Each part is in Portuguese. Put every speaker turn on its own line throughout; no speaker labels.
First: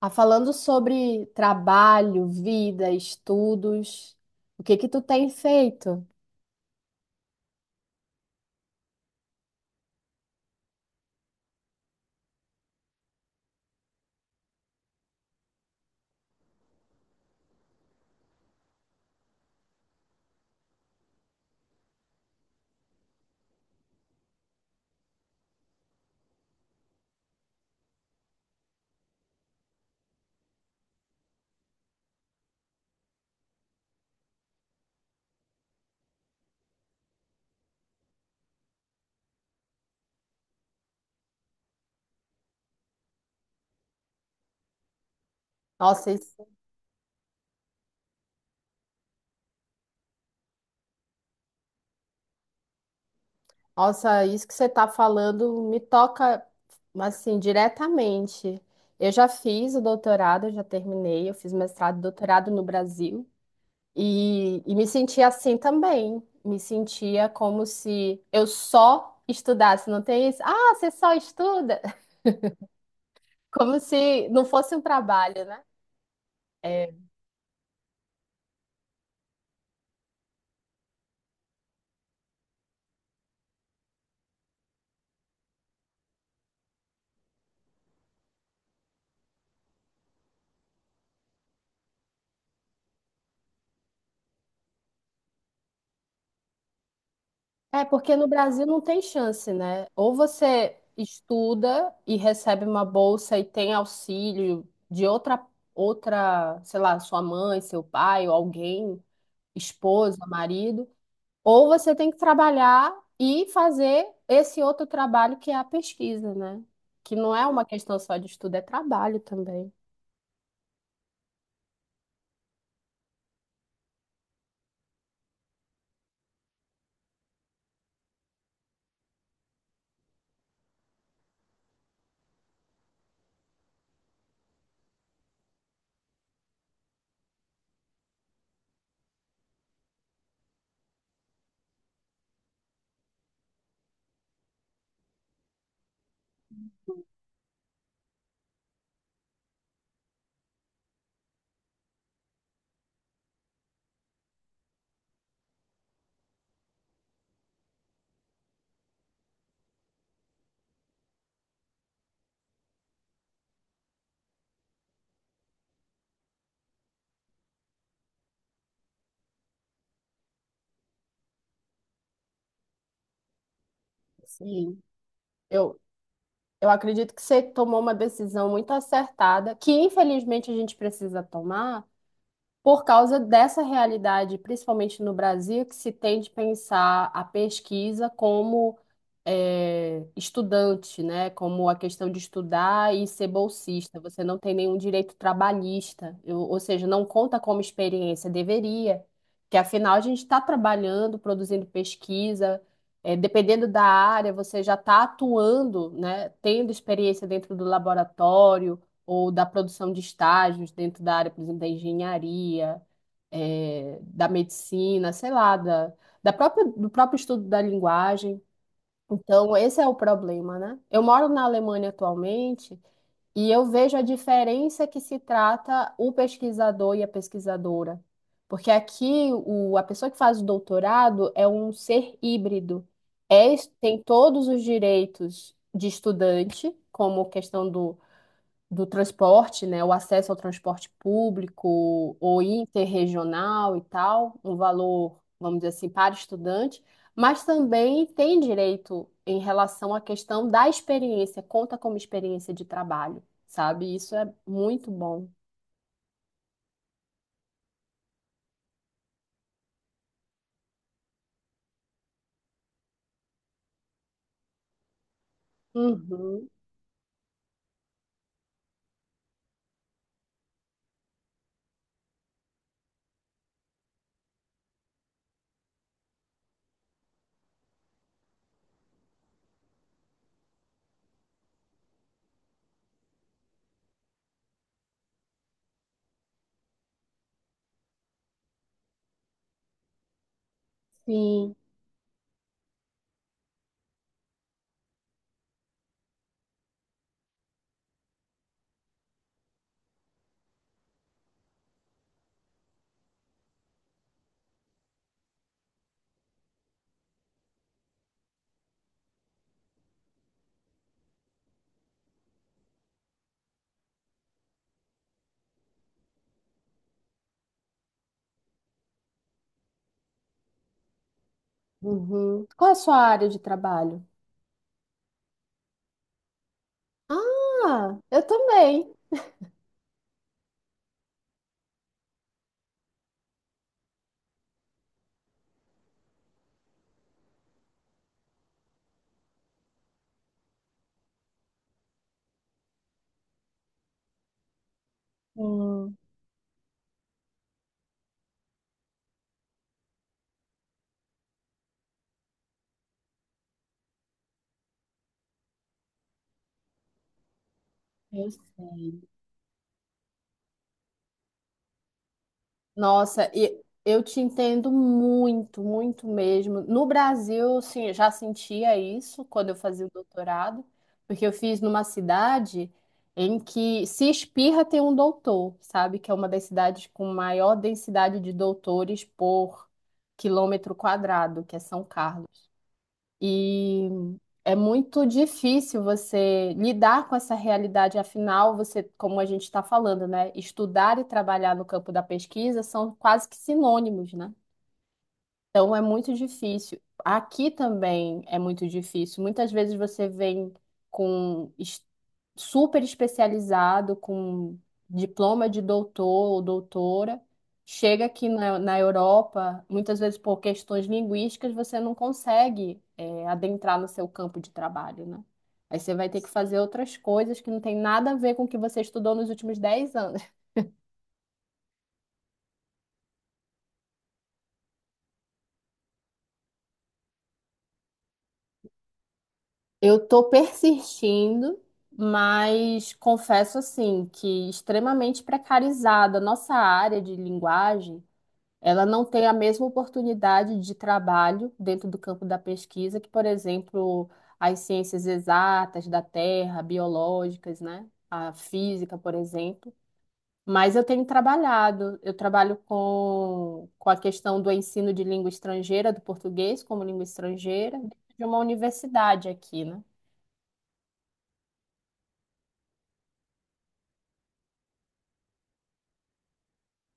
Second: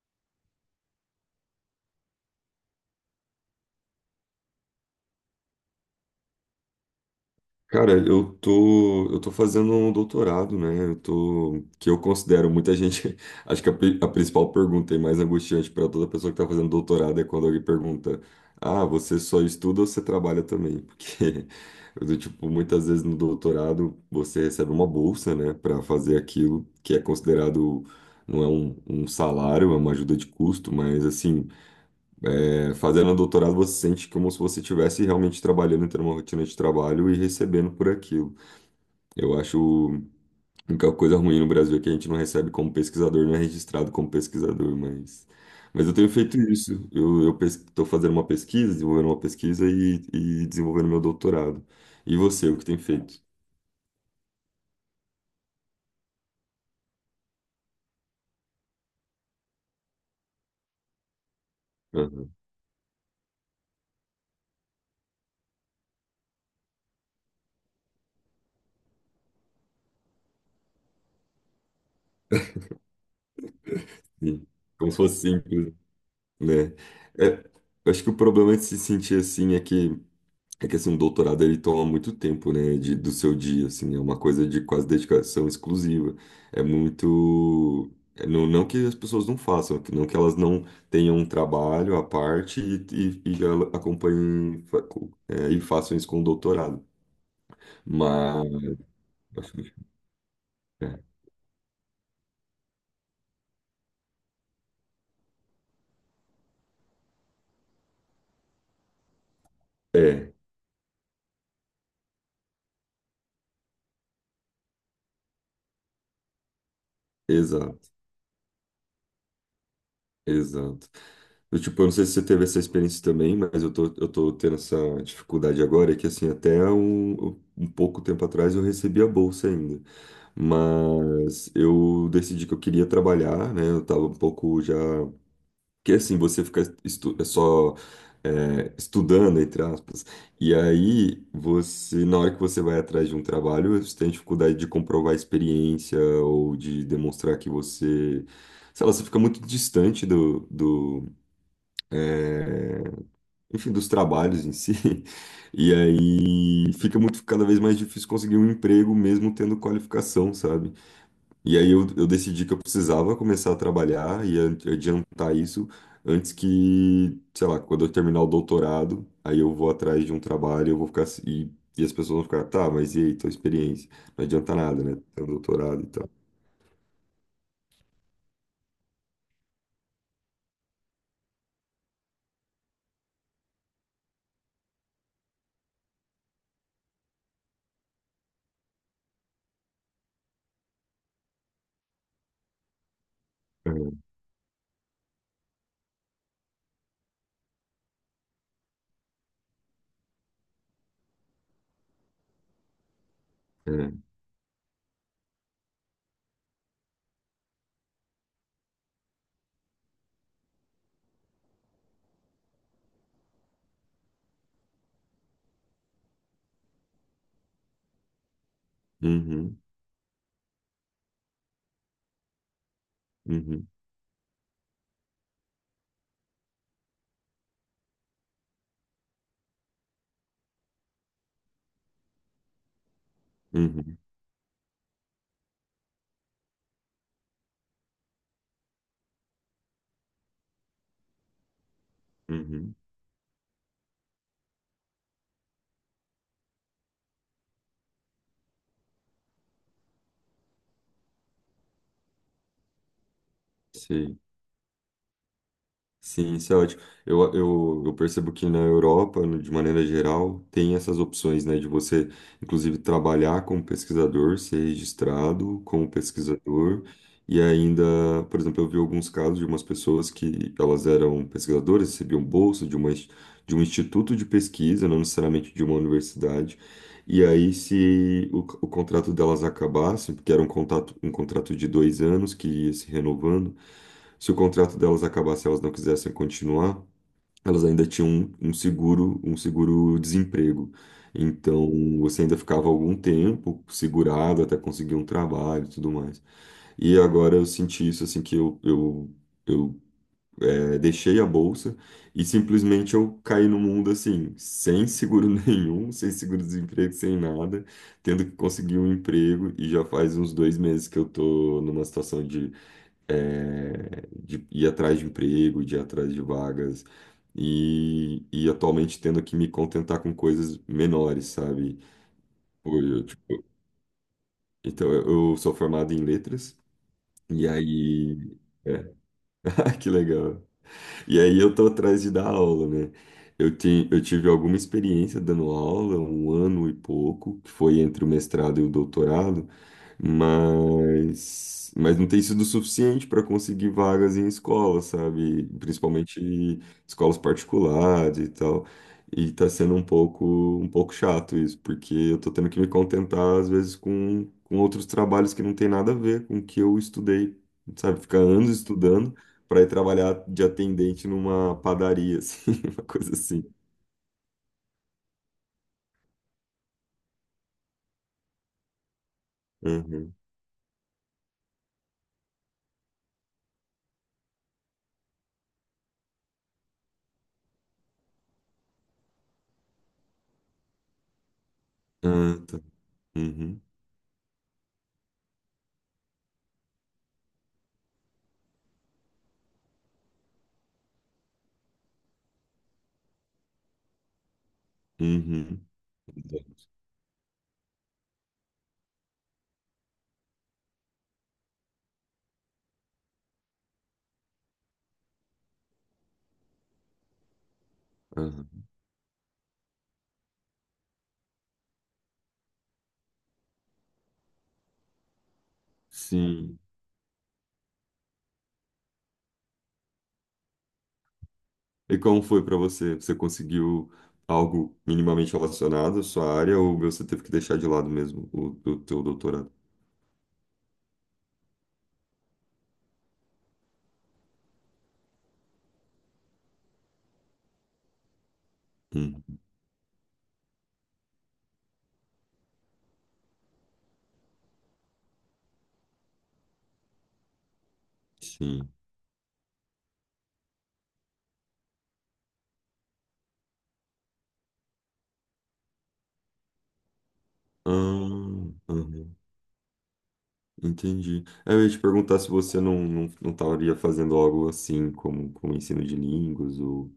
Ah, falando sobre trabalho, vida, estudos, o que que tu tem feito?
Cara, eu tô fazendo um doutorado, né? Que eu considero muita gente, acho que a principal pergunta e mais angustiante para toda pessoa que tá fazendo doutorado é quando alguém pergunta: "Ah, você só estuda ou você trabalha também?" Porque do tipo, muitas vezes no doutorado você recebe uma bolsa, né, para fazer aquilo que é considerado não é um salário, é uma ajuda de custo, mas assim, fazendo um doutorado você sente como se você estivesse realmente trabalhando, tendo uma rotina de trabalho e recebendo por aquilo. Eu acho a única coisa ruim no Brasil é que a gente não recebe como pesquisador, não é registrado como pesquisador, mas eu tenho
Nossa,
feito
isso,
isso. Eu estou fazendo uma pesquisa, desenvolvendo uma pesquisa e desenvolvendo meu doutorado. E você, o que tem feito?
Nossa, isso que você está falando me toca assim diretamente. Eu já fiz o doutorado, eu já terminei, eu fiz mestrado e
Aham,
doutorado no Brasil e me sentia assim também. Me sentia como se eu só estudasse, não tem isso? Ah, você só estuda? Como se não
sim.
fosse um
Como se fosse
trabalho, né?
simples, né?
É,
É, eu acho que o problema de se sentir assim é que assim, um doutorado ele toma muito tempo, né, do seu dia, assim, é uma coisa de quase dedicação exclusiva. É muito, é, não, não que as pessoas não façam, é que- não que elas não tenham um trabalho à parte e já acompanhem e façam isso com o doutorado.
é, porque no
Mas
Brasil não tem chance, né? Ou você
é,
estuda e recebe uma bolsa e tem auxílio de outra, sei lá, sua mãe, seu pai, ou alguém, esposa,
é,
marido, ou você tem que trabalhar e fazer esse outro trabalho que é a pesquisa, né? Que não é uma
exato,
questão só de estudo, é trabalho também.
exato. Eu, tipo, eu não sei se você teve essa experiência também, mas eu tô tendo essa dificuldade agora, é que assim, até um pouco tempo atrás eu recebi a bolsa ainda. Mas eu decidi que eu queria trabalhar, né? Eu tava um pouco já. Porque assim, você fica estudando, entre aspas, e aí você, na hora que você vai atrás de um trabalho, você tem dificuldade de comprovar a experiência ou de demonstrar que você. Sei lá, você fica muito distante enfim, dos trabalhos em si. E aí fica muito cada vez mais difícil conseguir um emprego mesmo tendo qualificação, sabe? E aí eu decidi que eu precisava começar a trabalhar e adiantar isso antes que, sei lá, quando eu terminar o doutorado, aí eu vou atrás de um trabalho, eu vou ficar se- e as pessoas vão ficar, tá, mas e aí, tua experiência? Não adianta
Sim.
nada, né? Ter um
Eu,
doutorado e tal.
eu acredito que você tomou uma decisão muito acertada, que infelizmente a gente precisa tomar por causa dessa realidade, principalmente no Brasil, que se tende a pensar a pesquisa como estudante, né? Como a questão de estudar e ser bolsista. Você não tem nenhum direito trabalhista, ou seja, não conta como experiência, deveria, que afinal a gente está trabalhando, produzindo pesquisa. Eh, dependendo
É,
da
é.
área, você já está atuando, né, tendo experiência dentro do laboratório, ou da produção de estágios dentro da área, por exemplo, da engenharia, da medicina, sei lá, do próprio estudo da linguagem. Então,
Uhum,
esse é o problema, né? Eu moro na Alemanha atualmente e eu
uhum,
vejo a diferença que se trata o pesquisador e a pesquisadora. Porque aqui a pessoa que faz o doutorado é um ser híbrido. É,
uhum,
tem todos os direitos de estudante, como questão do transporte, né, o acesso ao transporte público ou
uhum,
interregional e tal, um valor, vamos dizer assim, para estudante, mas também tem direito em relação à questão da experiência, conta como experiência de trabalho, sabe? Isso
sei.
é muito bom.
Sim, isso é ótimo. Eu percebo que na Europa, de maneira geral, tem essas opções, né, de você, inclusive, trabalhar como pesquisador, ser registrado como
Uhum,
pesquisador, e ainda, por exemplo, eu vi alguns casos de umas pessoas que elas eram pesquisadoras, recebiam bolsa de de um instituto de pesquisa, não necessariamente de uma universidade, e aí, se o, o contrato delas acabasse, porque era um contrato de dois anos que ia se renovando, se o contrato delas acabasse e elas não quisessem continuar, elas ainda tinham um seguro, um seguro-desemprego.
sim.
Então, você ainda ficava algum tempo segurado até conseguir um trabalho e tudo mais. E agora eu senti isso, assim, que eu Deixei a bolsa e simplesmente eu caí no mundo assim, sem seguro nenhum, sem seguro-desemprego, sem nada, tendo que conseguir um emprego e já faz uns dois meses que eu tô numa situação de ir atrás de emprego, de ir atrás de vagas e atualmente tendo que me contentar com coisas menores, sabe?
Uhum. Qual é a
Pô,
sua
eu,
área de
tipo,
trabalho?
então eu sou formado em letras e
Ah, eu
aí... é,
também.
que legal. E aí eu tô atrás de dar aula, né? Eu tive alguma experiência dando aula, um ano e pouco, que foi entre o mestrado e o doutorado, mas não tem sido suficiente para conseguir vagas em escolas, sabe?
Hum.
Principalmente escolas particulares e tal. E tá sendo um pouco chato isso, porque eu tô tendo que me contentar, às vezes, com outros trabalhos que não tem nada a ver com o que eu estudei, sabe? Ficar
eu
anos estudando para ir trabalhar de atendente numa padaria, assim, uma coisa
Nossa,
assim.
e eu te entendo muito, muito mesmo. No Brasil, sim, eu já sentia isso quando eu fazia o
Uhum.
doutorado, porque eu fiz numa cidade em que se espirra tem um doutor, sabe? Que é uma das cidades com maior densidade de doutores por quilômetro quadrado, que é São Carlos.
Ah, tá. Uhum.
E é muito difícil você lidar com essa realidade, afinal, você, como a gente está falando, né? Estudar e trabalhar no campo da pesquisa são quase que sinônimos, né?
Uhum.
Então é muito difícil. Aqui também é muito difícil. Muitas vezes você vem com super especializado, com diploma de doutor ou doutora. Chega aqui na,
Aham.
na Europa, muitas vezes por questões linguísticas, você não consegue, adentrar no seu campo de trabalho, né? Aí você vai ter que fazer
Sim.
outras coisas que não tem nada a ver com o que você estudou nos últimos 10 anos.
E como foi para você? Você conseguiu algo minimamente relacionado à sua área ou você teve que deixar de lado mesmo o teu doutorado?
Eu tô persistindo, mas confesso assim que extremamente precarizada. Nossa área de linguagem, ela não
Hum,
tem a mesma oportunidade de trabalho dentro do campo da pesquisa que, por exemplo, as ciências exatas da Terra, biológicas, né? A
Sim.
física, por exemplo. Mas eu tenho trabalhado, eu trabalho com a questão do ensino de língua estrangeira, do português como língua estrangeira, dentro de uma
Ah, aham.
universidade aqui, né?
Entendi. É, Eu ia te perguntar se você não estaria fazendo algo assim como, como ensino de línguas ou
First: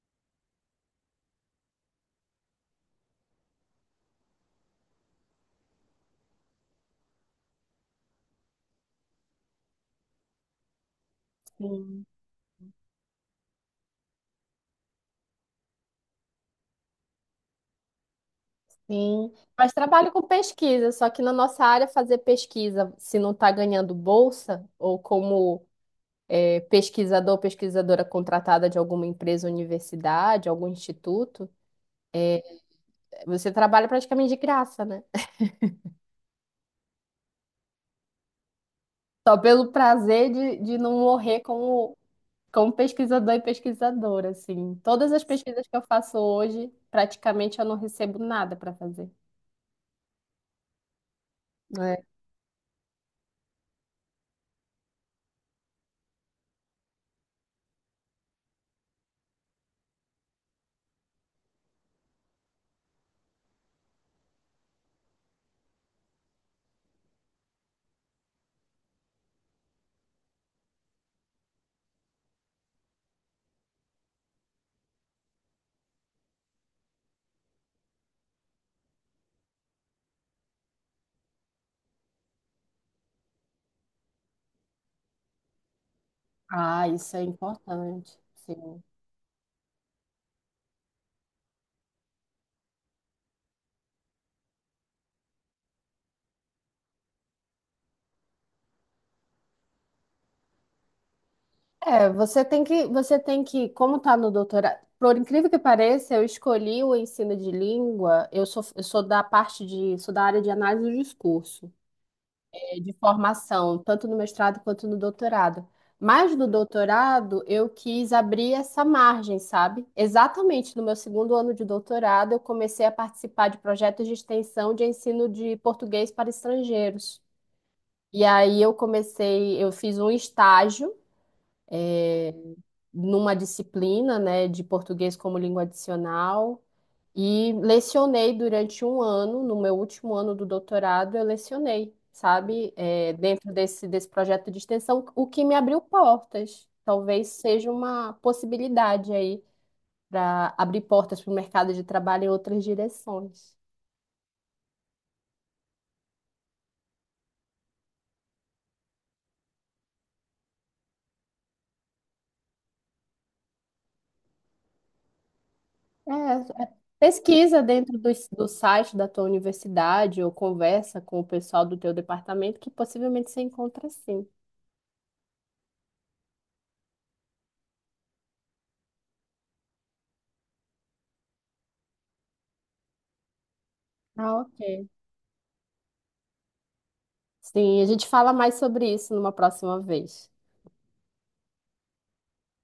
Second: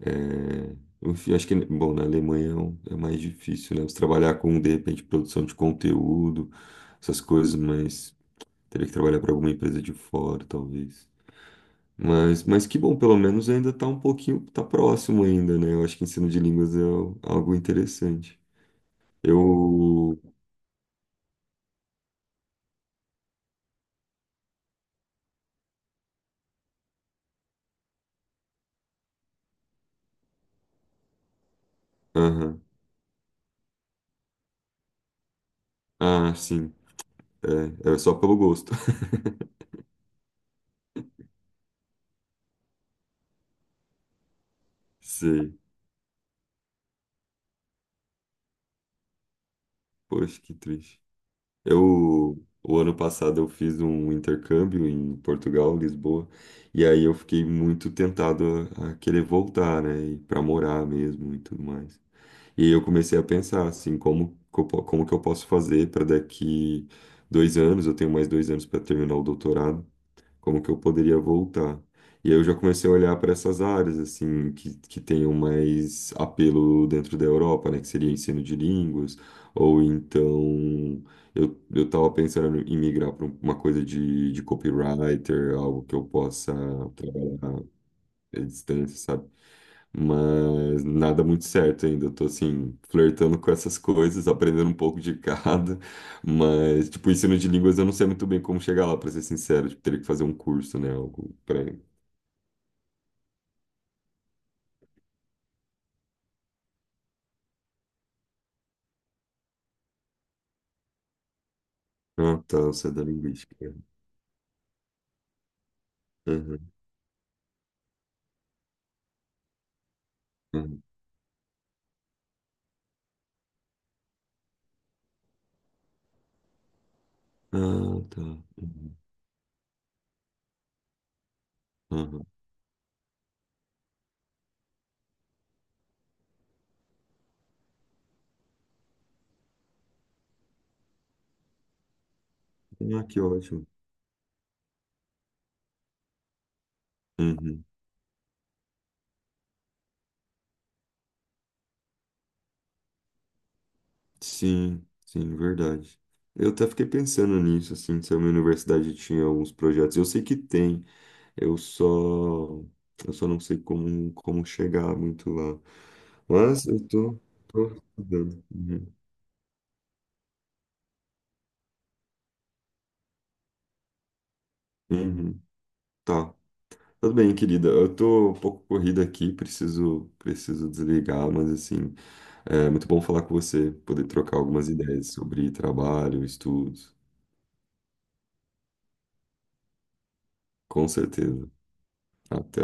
É, Enfim, acho que, bom, na Alemanha é é mais difícil, né? Você trabalhar com, de repente, produção de conteúdo, essas coisas, mas teria que trabalhar para alguma empresa de fora, talvez.
Sim.
Mas que bom, pelo menos ainda está um pouquinho, tá próximo ainda, né? Eu acho que ensino de línguas é algo interessante.
Sim, mas trabalho
Eu.
com pesquisa, só que na nossa área fazer pesquisa, se não está ganhando bolsa, ou como pesquisador, pesquisadora contratada de alguma empresa, universidade, algum instituto,
Aham.
você trabalha praticamente de graça, né?
Ah, sim. É, é só pelo gosto.
Só pelo prazer de não morrer como pesquisador e pesquisadora, assim. Todas as
Sei.
pesquisas que eu faço hoje, praticamente eu não recebo nada para fazer.
Poxa, que triste.
Né?
Eu, o ano passado eu fiz um intercâmbio em Portugal, Lisboa, e aí eu fiquei muito tentado a querer voltar, né, e para morar mesmo e tudo mais. E aí eu comecei a pensar assim, como que como que eu posso fazer para daqui dois anos, eu tenho mais dois anos para terminar o doutorado, como que eu poderia voltar. E aí eu já comecei a olhar para essas áreas, assim, que tenham mais apelo dentro da Europa, né? Que seria ensino de línguas, ou então eu tava pensando em migrar para uma coisa de copywriter, algo que eu possa
Ah, isso é
trabalhar
importante.
à
Sim.
distância, sabe? Mas nada muito certo ainda. Eu tô assim, flertando com essas coisas, aprendendo um pouco de cada. Mas, tipo, ensino de línguas eu não sei muito bem como chegar lá, pra ser sincero. Tipo, teria que fazer um curso, né? Algo pra.
É, como tá no doutorado, por incrível que pareça, eu escolhi o ensino de língua, eu sou sou da área de análise do discurso,
Ah, tá, você é
de
da linguística.
formação, tanto no mestrado quanto no doutorado. Mas no
Uhum,
doutorado, eu quis abrir essa margem, sabe? Exatamente
uhum.
no meu segundo ano de doutorado, eu comecei a participar de projetos de extensão de ensino de português para estrangeiros.
Ah, tá.
E aí eu
Uhum,
comecei, eu fiz um estágio
uhum.
é, numa disciplina, né, de português como língua adicional e lecionei durante um ano, no meu último ano do doutorado, eu lecionei, sabe,
Ah, que
dentro
ótimo.
desse projeto de extensão, o que me abriu portas. Talvez
Uhum.
seja uma possibilidade aí para abrir portas para o mercado de trabalho em outras direções.
Sim, sim, verdade. Eu até fiquei pensando nisso, assim, se a minha universidade tinha alguns projetos. Eu sei que tem. Eu só, eu só não sei como, como chegar muito lá.
É,
Mas
é, pesquisa
tô
dentro do,
estudando.
do
Uhum.
site da tua universidade ou conversa com o pessoal do teu departamento que possivelmente você encontra sim.
Uhum. Tá. Tudo bem, querida. Eu tô um pouco corrida aqui, preciso desligar, mas assim, é muito bom falar com você, poder trocar
Ah,
algumas
ok.
ideias sobre trabalho, estudos.
Sim, a gente fala mais sobre isso numa próxima vez.
Com certeza. Até.